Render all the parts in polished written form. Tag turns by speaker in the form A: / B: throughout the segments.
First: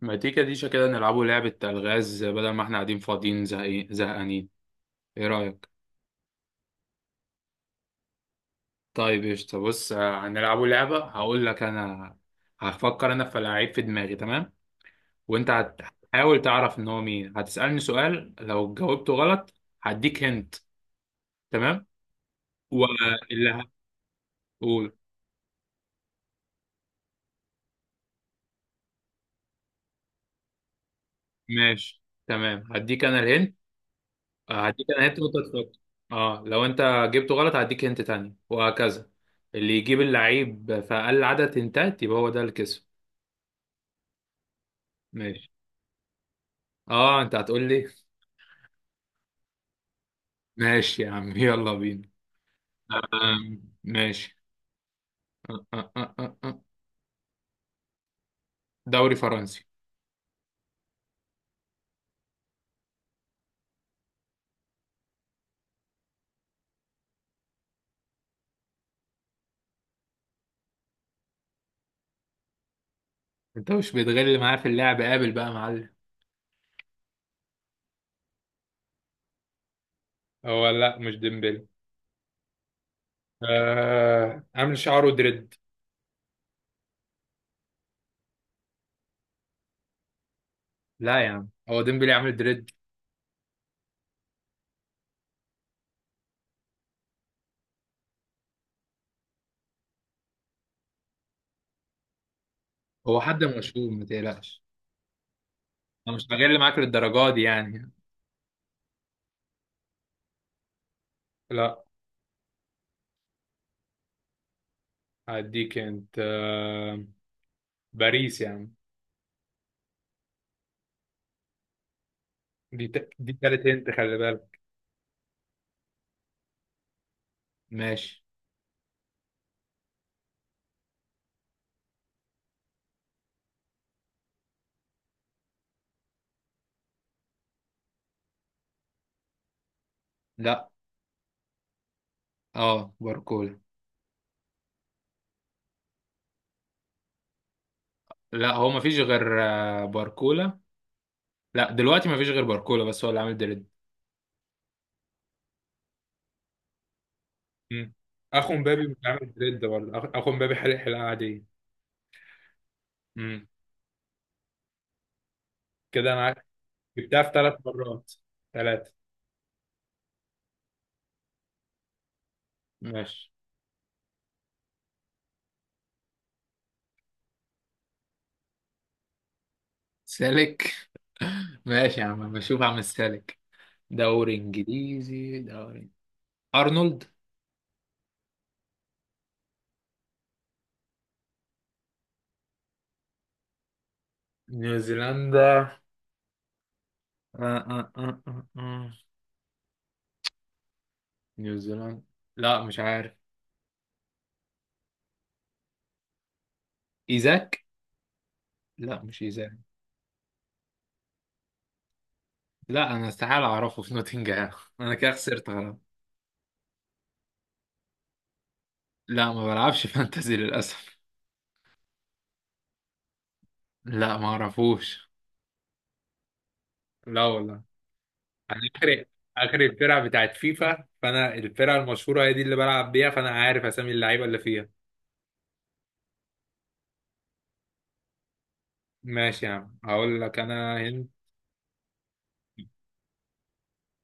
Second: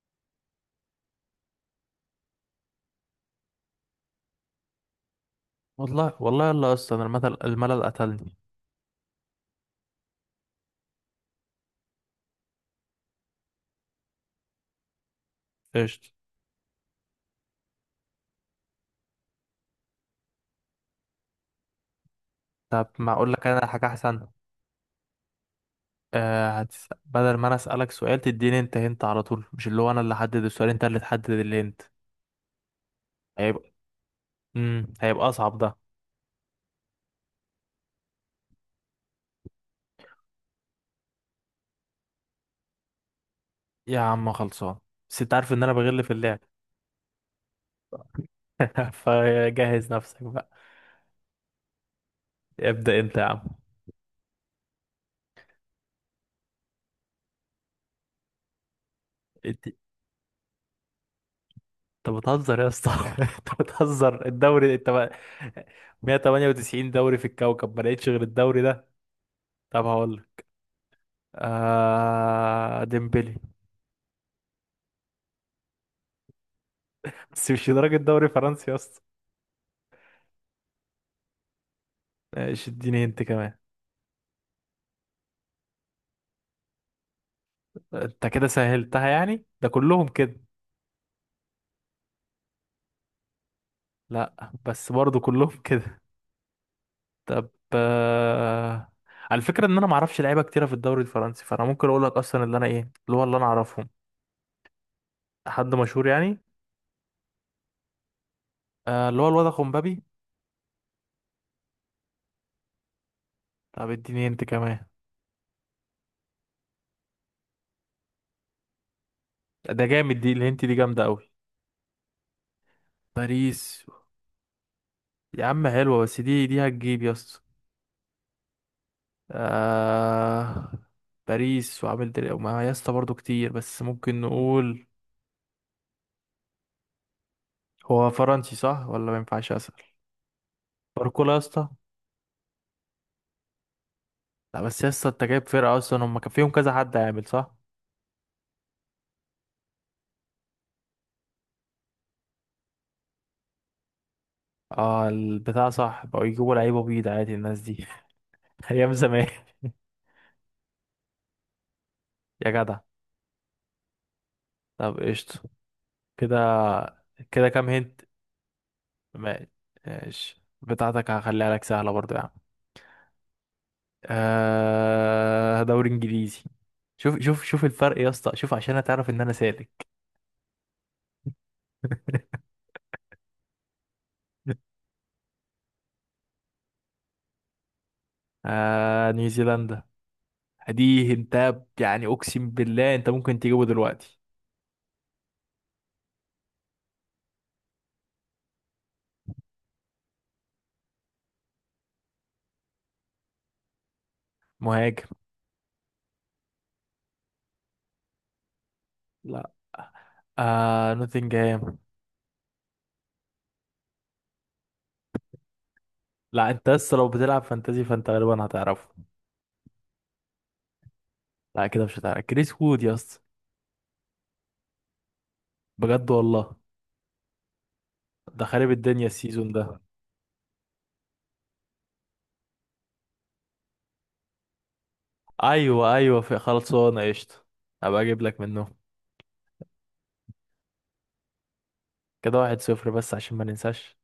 A: ما تيجي ديشة كده نلعبوا لعبة ألغاز بدل ما احنا قاعدين فاضيين زهقانين. ايه رأيك؟
B: والله والله يلا اصلا الملل الملل قتلني.
A: طيب قشطة. بص، هنلعبوا لعبة. هقول لك أنا هفكر أنا في لعيب في دماغي، تمام؟ وأنت
B: قشطة.
A: هتحاول تعرف إن هو مين. هتسألني سؤال، لو جاوبته غلط هديك هنت، تمام؟
B: طب ما اقول لك
A: واللي
B: انا حاجة احسن.
A: هقول.
B: آه، بدل ما انا اسألك سؤال تديني انت هنت على طول، مش اللي هو انا اللي احدد السؤال، انت اللي تحدد اللي هنت.
A: ماشي، تمام، هديك أنا الهنت.
B: هيبقى
A: هديك
B: امم
A: أنا هنت
B: هيبقى
A: وأنت
B: اصعب ده.
A: تفكر. اه، لو أنت جبته غلط هديك هنت تاني، وهكذا. اللي يجيب اللعيب في أقل عدد هنتات يبقى هو ده اللي كسب.
B: يا عم خلصان، بس انت
A: ماشي.
B: عارف ان انا بغل في اللعب.
A: اه، انت هتقول لي.
B: فجهز نفسك بقى.
A: ماشي يا عم، يلا بينا.
B: ابدأ انت يا عم.
A: ماشي. أه، أه، أه، أه، أه. دوري فرنسي.
B: انت انت بتهزر يا اسطى. انت بتهزر، الدوري انت بقى؟ 198 دوري في الكوكب ما لقيتش غير الدوري ده؟ طب هقول لك، آه، ديمبلي.
A: انت مش بتغل معاه في اللعب، قابل بقى يا معلم.
B: بس مش لدرجة دوري فرنسي يا اسطى.
A: هو لا، مش ديمبلي.
B: ايش، اديني انت كمان.
A: عامل شعره دريد.
B: انت كده سهلتها يعني، ده كلهم كده.
A: لا يا عم، هو ديمبلي عامل دريد.
B: لا بس برضو كلهم كده. طب، على فكرة ان انا معرفش لعيبة كتيرة في الدوري الفرنسي، فانا ممكن اقول لك اصلا اللي انا، ايه اللي
A: هو
B: هو اللي
A: حد
B: انا اعرفهم.
A: مشهور، ما تقلقش.
B: حد مشهور
A: انا مش
B: يعني؟
A: هغل معاك للدرجه دي يعني.
B: اللي هو الواد خمبابي.
A: لا،
B: طب اديني انت كمان.
A: هديك انت. باريس يعني.
B: ده جامد، دي الهنت دي جامدة قوي.
A: دي تالت،
B: باريس.
A: انت خلي بالك.
B: يا عم حلوة، بس دي هتجيب يا اسطى.
A: ماشي.
B: آه، باريس وعامل دري وما يا اسطى برضه كتير، بس ممكن نقول. هو فرنسي صح ولا ما ينفعش اسال؟
A: لا،
B: باركولا يا اسطى.
A: اه، باركولا.
B: لا بس يا اسطى انت جايب فرقه اصلا هم كان فيهم كذا حد عامل صح.
A: لا، هو ما فيش غير باركولا. لا، دلوقتي ما فيش غير باركولا، بس هو اللي عامل دريد.
B: اه البتاع صح بقوا يجيبوا لعيبه بيض عادي، الناس دي.
A: مم. اخو مبابي
B: ايام
A: مش
B: زمان.
A: عامل دريد برضه. اخو مبابي حرق حلقه عاديه.
B: يا جدع.
A: امم.
B: طب قشطه.
A: كده انا
B: كده
A: جبتها في
B: كده
A: ثلاث
B: كام هنت؟
A: مرات. ثلاثه.
B: ما- ماشي، بتاعتك هخليها لك سهله برضو يا عم.
A: ماشي،
B: آه، دوري انجليزي. شوف شوف شوف الفرق يا اسطى، شوف عشان هتعرف ان انا سالك.
A: سالك. ماشي يا عم، بشوف عم السالك. دوري انجليزي. ارنولد.
B: آه، نيوزيلندا. دي انت يعني اقسم بالله انت ممكن تجيبه دلوقتي.
A: نيوزيلندا. آه آه آه آه آه. نيوزيلاند؟ لا، مش عارف.
B: مهاجم.
A: ايزاك. لا، مش ايزاك.
B: لا. آه، نوتنجهام.
A: لا، انا استحاله اعرفه في نوتنجهام. انا كده خسرت خلاص.
B: لا انت لسه، لو بتلعب فانتازي فانت غالبا هتعرفه.
A: لا، ما بلعبش فانتزي للأسف.
B: لا كده مش هتعرف، كريس وود يا اسطى.
A: لا، ما أعرفوش.
B: بجد والله.
A: لا والله.
B: ده
A: انا
B: خارب
A: اخر
B: الدنيا السيزون
A: اخر
B: ده.
A: الفرقه بتاعت فيفا، فانا الفرقه المشهوره هي دي اللي بلعب بيها، فانا عارف اسامي اللعيبه اللي فيها.
B: ايوه ايوه، في خلاص هو، انا قشطه. هبقى اجيب لك منه.
A: ماشي يا عم، هقول لك انا. هند.
B: كده واحد صفر بس عشان ما ننساش.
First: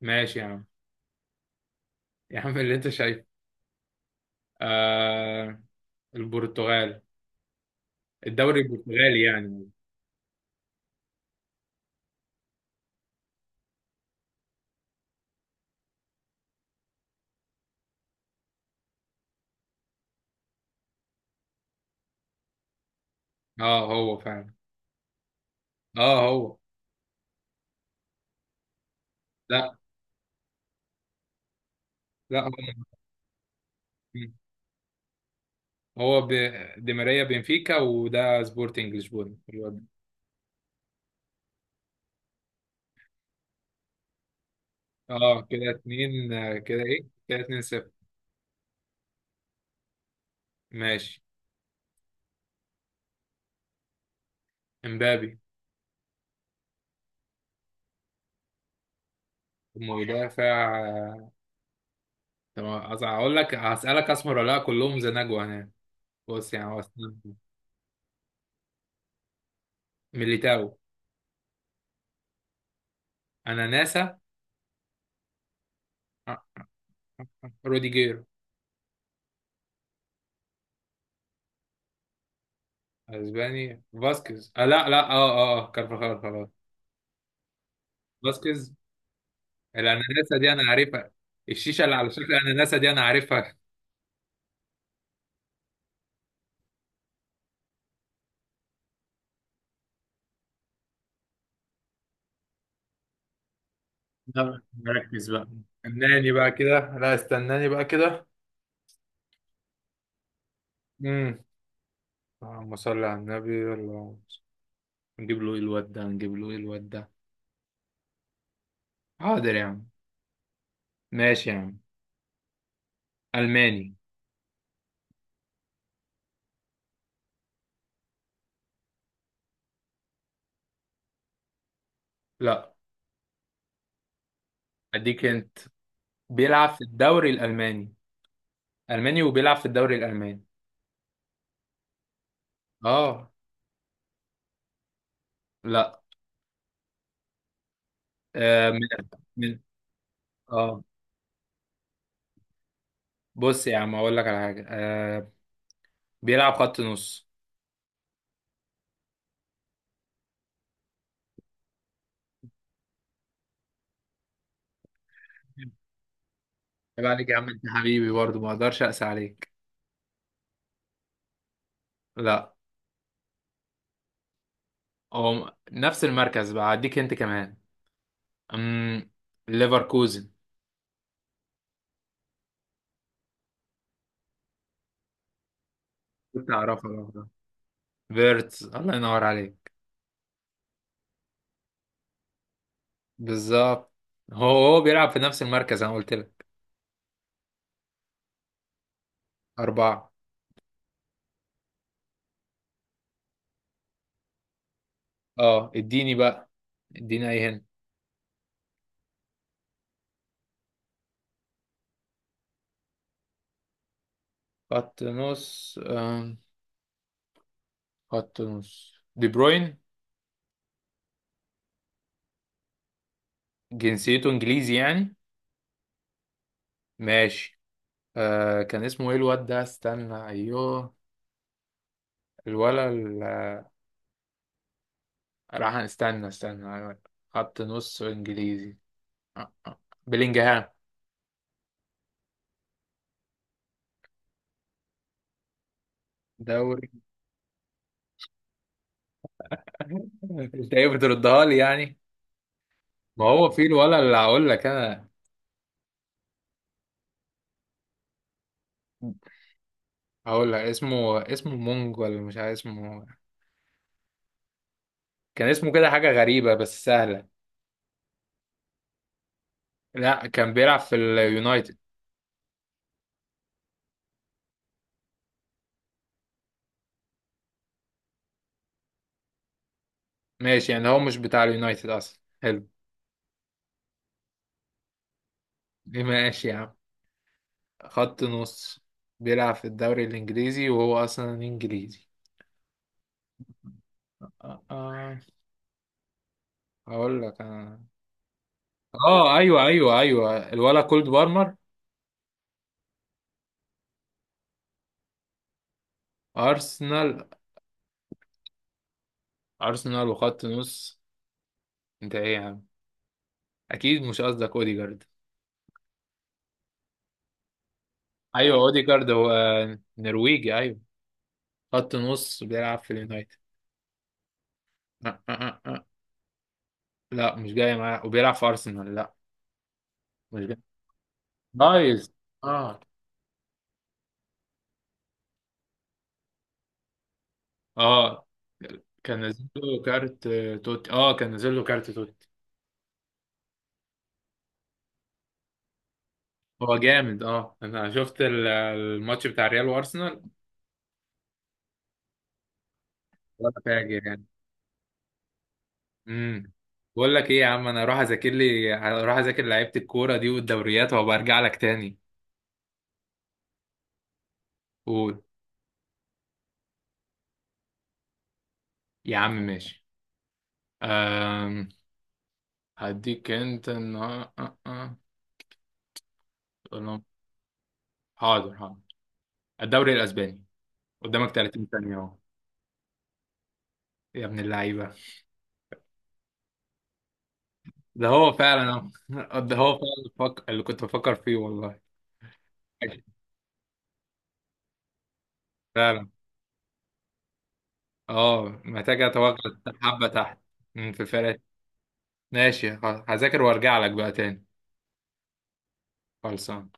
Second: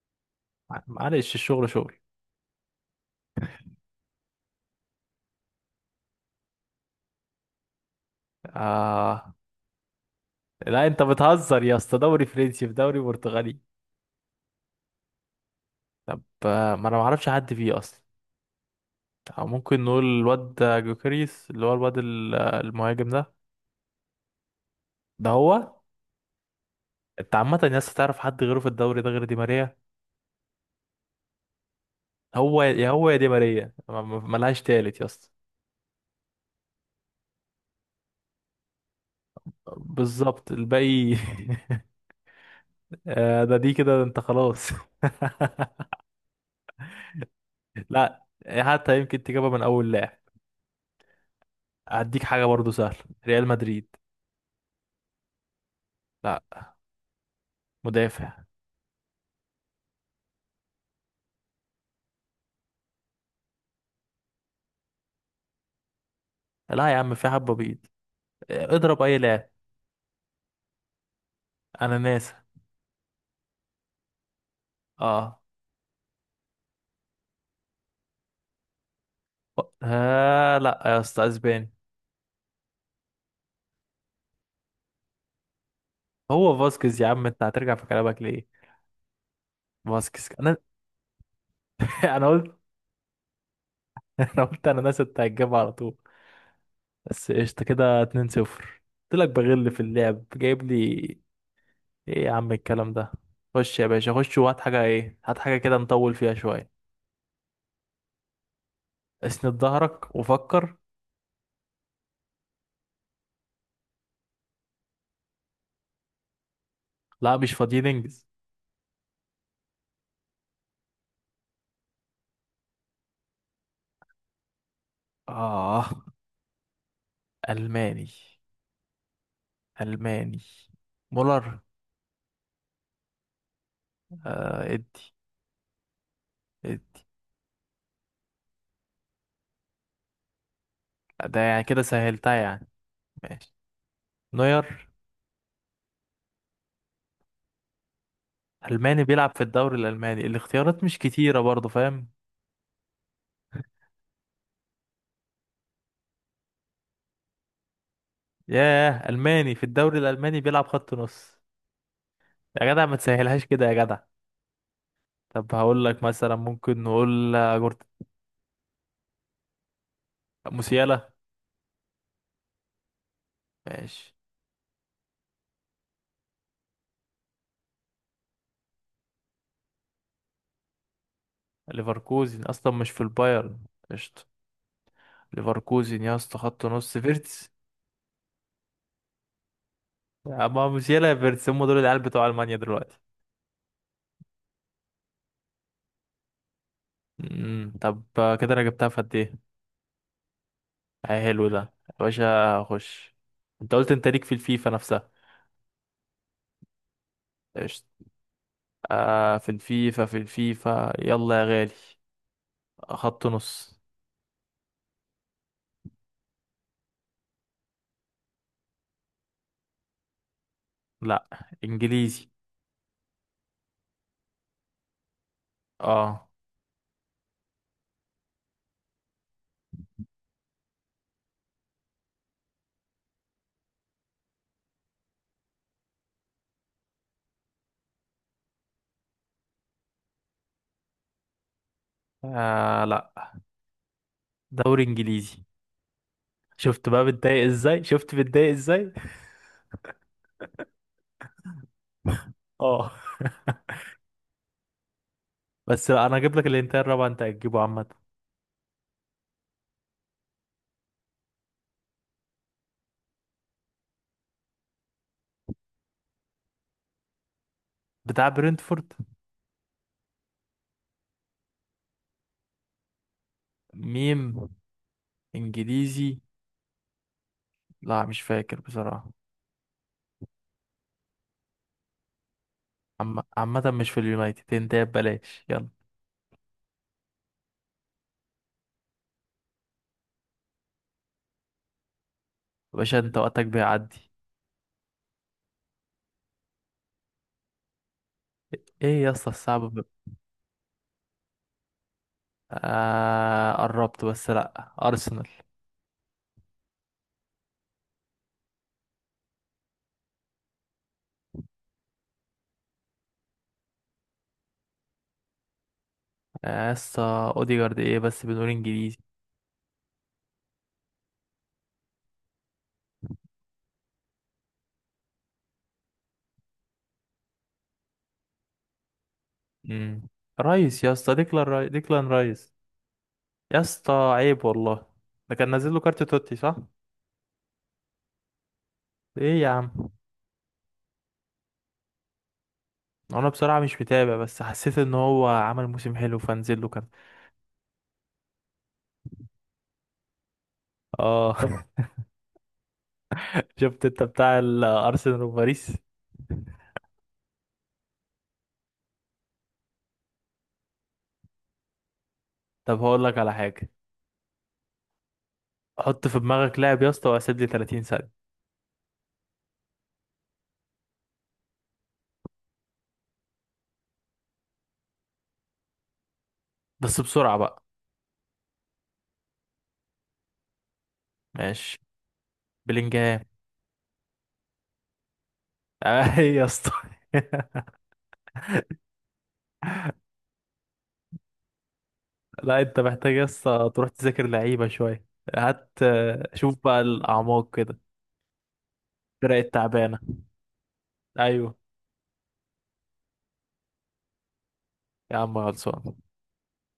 A: ماشي يا عم.
B: معلش الشغل شغل.
A: يا عم اللي انت شايفه. آه البرتغال. الدوري البرتغالي
B: آه
A: يعني.
B: لا، انت بتهزر يا اسطى، دوري فرنسي في دوري برتغالي. طب، ما انا ما اعرفش حد فيه اصلا. أو ممكن نقول الواد جوكريس، اللي هو الواد المهاجم ده.
A: اه، هو فعلا.
B: ده هو.
A: اه، هو.
B: انت عامة الناس تعرف حد غيره في الدوري ده غير دي
A: لا،
B: ماريا؟
A: لا، هو.
B: هو يا هو يا دي ماريا، ملهاش تالت يا اسطى.
A: هو ب... دي ماريا بنفيكا، وده سبورتنج لشبونه.
B: بالظبط الباقي ده دي كده انت خلاص
A: اه كده اتنين. كده ايه؟ كده اتنين صفر.
B: لا حتى يمكن تجيبها من اول لاعب.
A: ماشي.
B: هديك حاجة برضو سهلة. ريال مدريد.
A: امبابي.
B: لا. مدافع.
A: مدافع. طب هقول لك، هسألك اسمر ولا لا كلهم زناجو هنا. بص يعني هو
B: لا يا عم،
A: اسمه.
B: في حبة بيض. اضرب اي لاعب.
A: ميليتاو.
B: انا ناسا.
A: اناناسا.
B: اه.
A: آه، روديجير.
B: آه لا يا اسطى، اسباني.
A: اسباني. فاسكيز لا، لا، اه، اه، كارفاخال خلاص.
B: هو فاسكيز يا عم، انت هترجع في كلامك ليه؟
A: فاسكيز.
B: فاسكيز
A: الاناناسا دي
B: انا.
A: انا عارفها. الشيشه اللي على شكل
B: انا قلت.
A: الاناناسا دي انا عارفها.
B: انا قلت انا ناس انت هتجيبها على طول. بس قشطه كده 2-0. قلت لك بغل في اللعب، جايب لي ايه يا عم الكلام ده. خش يا باشا، خش
A: لا،
B: وهات حاجه، ايه
A: مركز
B: هات
A: بقى.
B: حاجه كده نطول
A: استناني
B: فيها
A: بقى
B: شويه.
A: كده. لا، استناني بقى كده.
B: اسند ظهرك وفكر.
A: امم. اللهم صل على النبي. اللهم. نجيب له ايه الواد ده؟ نجيب له ايه الواد ده؟
B: لا مش فاضيين، انجز.
A: حاضر يا عم. ماشي يا عم. الماني.
B: اه الماني. الماني. مولر.
A: لا.
B: آه ادي.
A: اديك انت. بيلعب في
B: ادي.
A: الدوري الالماني. الماني وبيلعب في الدوري الالماني.
B: ده يعني كده سهلتها يعني.
A: اه.
B: ماشي. نوير.
A: لا. من؟
B: ألماني بيلعب في
A: من؟
B: الدوري الألماني،
A: اه.
B: الاختيارات مش كتيرة برضه، فاهم؟
A: بص يا عم اقول لك على حاجه. بيلعب خط نص.
B: ياه، ألماني في الدوري الألماني بيلعب خط نص. يا جدع ما تسهلهاش كده يا جدع. طب هقول لك مثلا، ممكن
A: عيب عليك يا
B: نقول،
A: عم، انت
B: جورت.
A: حبيبي برضه، ما اقدرش اقسى عليك.
B: موسيالا.
A: لا.
B: ماشي.
A: هو نفس المركز بقى، هديك انت كمان. امم. ليفركوزن.
B: ليفركوزن أصلا مش في البايرن. قشطة. ليفركوزن يا اسطى،
A: كنت
B: خط
A: اعرفها
B: نص،
A: برضه.
B: فيرتس.
A: فيرتس، الله ينور عليك.
B: أما موسيالا يا فيرتس هم دول العيال بتوع ألمانيا دلوقتي.
A: بالظبط. هو بيلعب في نفس المركز، انا قلت لك.
B: طب، كده أنا جبتها في قد إيه؟
A: أربعة.
B: حلو ده. يا باشا خش. أنت قلت أنت ليك في الفيفا نفسها.
A: اه، اديني بقى. اديني اي هنا.
B: قشطة. في الفيفا، في الفيفا يلا يا غالي. خط نص.
A: خط نص. آم، خط نص. بروين.
B: لا. انجليزي.
A: جنسيته انجليزي يعني؟
B: اه.
A: ماشي. كان اسمه ايه الواد ده؟ استنى، ايوه. الولا راح. استنى، استنى، أيوة. خط نص، انجليزي. آه، آه. بلينجهام.
B: آه لا، دوري انجليزي.
A: دوري.
B: شفت بقى بتضايق ازاي، شفت بتضايق ازاي.
A: انت ايه بتردها لي يعني؟
B: اه.
A: ما هو في الولا اللي هقول لك انا.
B: بس لا، انا هجيب لك الانتاير الرابع انت هتجيبه عامه.
A: هقول لك اسمه مونج ولا مش عارف اسمه. كان اسمه كده حاجة غريبة بس سهلة.
B: بتاع برينتفورد.
A: لا، كان بيلعب في اليونايتد.
B: ميم. انجليزي. لا مش فاكر بصراحه.
A: ماشي يعني، هو مش بتاع اليونايتد أصلا، حلو.
B: عامه مش في اليونايتد، انت ببلاش، يلا.
A: ماشي يا عم. خط نص. بيلعب في الدوري الإنجليزي وهو أصلا إنجليزي.
B: يا باشا انت وقتك بيعدي.
A: آه، آه، هقول لك أنا.
B: ايه يا اسطى الصعب
A: أيوه، أيوه، أيوه، الولا كولد بارمر.
B: آه قربت، بس لا، ارسنال.
A: أرسنال؟ أرسنال وخط نص. أنت إيه يا عم؟ أكيد مش قصدك أوديجارد؟
B: يا اسطى، اوديجارد ايه بس بنقول
A: أيوه،
B: انجليزي.
A: أوديجارد هو. نرويجي، أيوه. خط نص بيلعب في اليونايتد. أه أه أه. أه. لا، مش جاي معاه وبيلعب في ارسنال، لا.
B: امم.
A: مش جاي.
B: رايس يا اسطى، ديكلان
A: نايس.
B: رايس.
A: اه
B: يا اسطى عيب والله. ده كان نازل له كارت توتي صح؟
A: اه. كان
B: ايه
A: نازل
B: يا
A: له
B: عم.
A: كارت توتي. اه، كان نازل له كارت توتي.
B: انا بصراحة مش متابع، بس حسيت ان هو عمل موسم حلو فنزل له
A: هو
B: كان.
A: جامد. اه، انا شفت الماتش بتاع ريال وارسنال.
B: اه
A: ولا
B: شفت انت
A: فاجر يعني.
B: بتاع الارسنال وباريس.
A: امم. بقول لك ايه يا عم، انا اروح اذاكر لعيبه الكوره دي والدوريات، وابقى ارجع لك تاني.
B: طب هقول لك على حاجة.
A: قول.
B: حط في دماغك لاعب يا اسطى واسيب لي 30 ثانية.
A: يا عم ماشي. أم... هديك انت النهار- أه أه.
B: بس بسرعة بقى.
A: حاضر، حاضر. الدوري الاسباني. قدامك 30
B: ماشي.
A: ثانية اهو.
B: بلينجهام.
A: يا ابن اللعيبة.
B: اي يا اسطى.
A: ده هو فعلا. اهو، ده هو فعلا. اللي كنت بفكر فيه والله.
B: لا انت
A: ماشي.
B: محتاج بس تروح تذاكر لعيبة شوية. هات،
A: فعلا.
B: شوف بقى الأعماق كده.
A: اه، محتاج اتوقع.
B: الفرق التعبانة.
A: حبة تحت. مم، في فرق.
B: أيوة.
A: ماشي خلاص. هذاكر وارجع لك بقى تاني.
B: يا عم خلصان.
A: خلصان